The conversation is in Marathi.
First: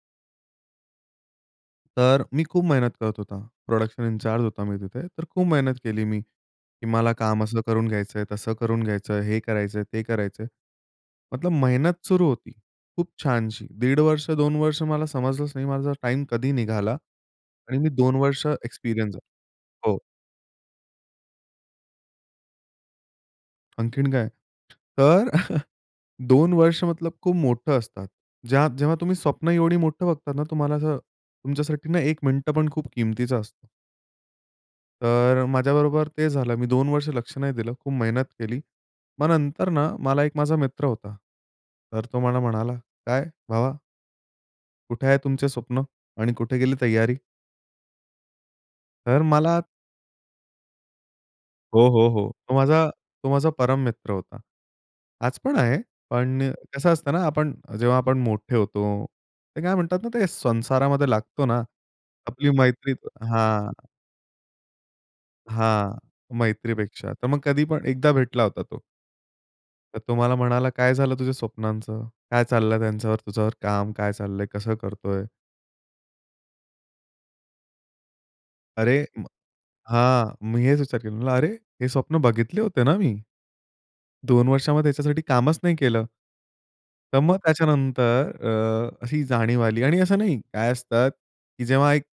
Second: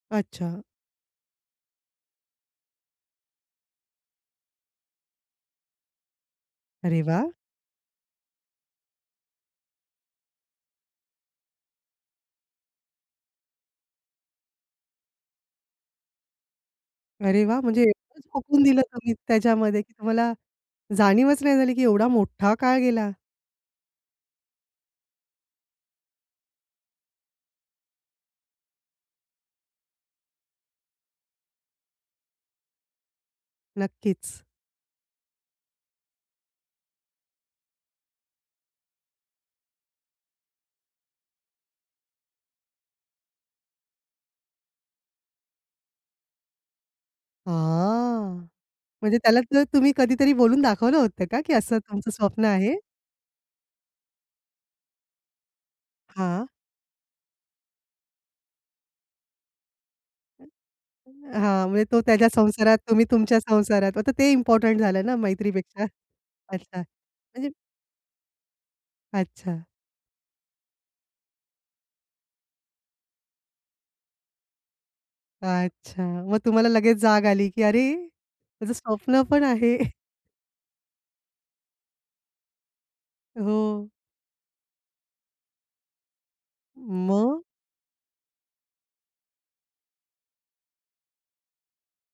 अच्छा. तर मी खूप मेहनत करत होतो. प्रोडक्शन इनचार्ज होतो मी तिथे. तर खूप मेहनत केली मी. की अरे मला वाह! काम असं करून घ्यायचंय, तसं करून घ्यायचंय. हे करायचंय, ते करायचंय. मतलब मेहनत सुरू होती. खूप छानशी 1.5 वर्ष, 2 वर्ष मला समजलंच नाही माझा टाईम कधी निघाला. अरे वाह! आणि म्हणजे मी 2 एवढं वर्ष झोकून दिलं तुम्ही एक्सपिरियन्स झालो. त्याच्यामध्ये, की हो. तुम्हाला जाणीवच नाही झाली, की एवढा मोठा काळ गेला. आणखीन काय? तर अ, 2 वर्ष मतलब खूप मोठं असतात. ज्या जेव्हा तुम्ही स्वप्न एवढी मोठं बघतात ना, तुम्हाला असं तुमच्यासाठी ना एक मिनिटं पण खूप किमतीचा असतो. नक्कीच. तर अ, माझ्याबरोबर ते झालं मी 2 वर्ष लक्ष नाही दिलं खूप मेहनत केली. मग नंतर ना, मला एक माझा मित्र होता. तर तो मला म्हणाला, "काय भावा" "कुठे आहे तुमचं स्वप्न आणि कुठे गेली तयारी?" हां. म्हणजे तर त्याला मला ते तुम्ही कधीतरी बोलून दाखवलं होतं का की असं हो, हो, तुमचं हो. स्वप्न तो आहे? माझा तो माझा परम मित्र होता. आज पण आहे. पण हां. अ, कसं असतं ना, आपण जेव्हा आपण मोठे होतो. ते काय म्हणतात ना ते संसारामध्ये लागतो ना, हां. म्हणजे तो त्याच्या आपली संसारात, मैत्री तुम्ही तुमच्या हां. संसारात. आता ते इम्पोर्टंट झालं ना मैत्रीपेक्षा? हां. अच्छा. मैत्रीपेक्षा. तर मग म्हणजे कधी पण एकदा भेटला होता तो. अच्छा. तर तो मला म्हणाला, "काय झालं तुझ्या स्वप्नांचं? काय चाललंय त्यांच्यावर त्याच्यावर काम काय चाललंय? कसं करतोय?" अच्छा. मग तुम्हाला लगेच जाग आली, की अरे माझं अरे स्वप्न [unintelligible] पण आहे. हां, मी हेच विचार केला. म्हटलं, "अरे! हे स्वप्न बघितले होते ना मी? हो. 2 वर्षामध्ये ह्याच्यासाठी कामच नाही केलं." तर मग मग? त्याच्यानंतर अ, अशी जाणीव आली. आणि असं नाही, काय असतं, की जेव्हा एक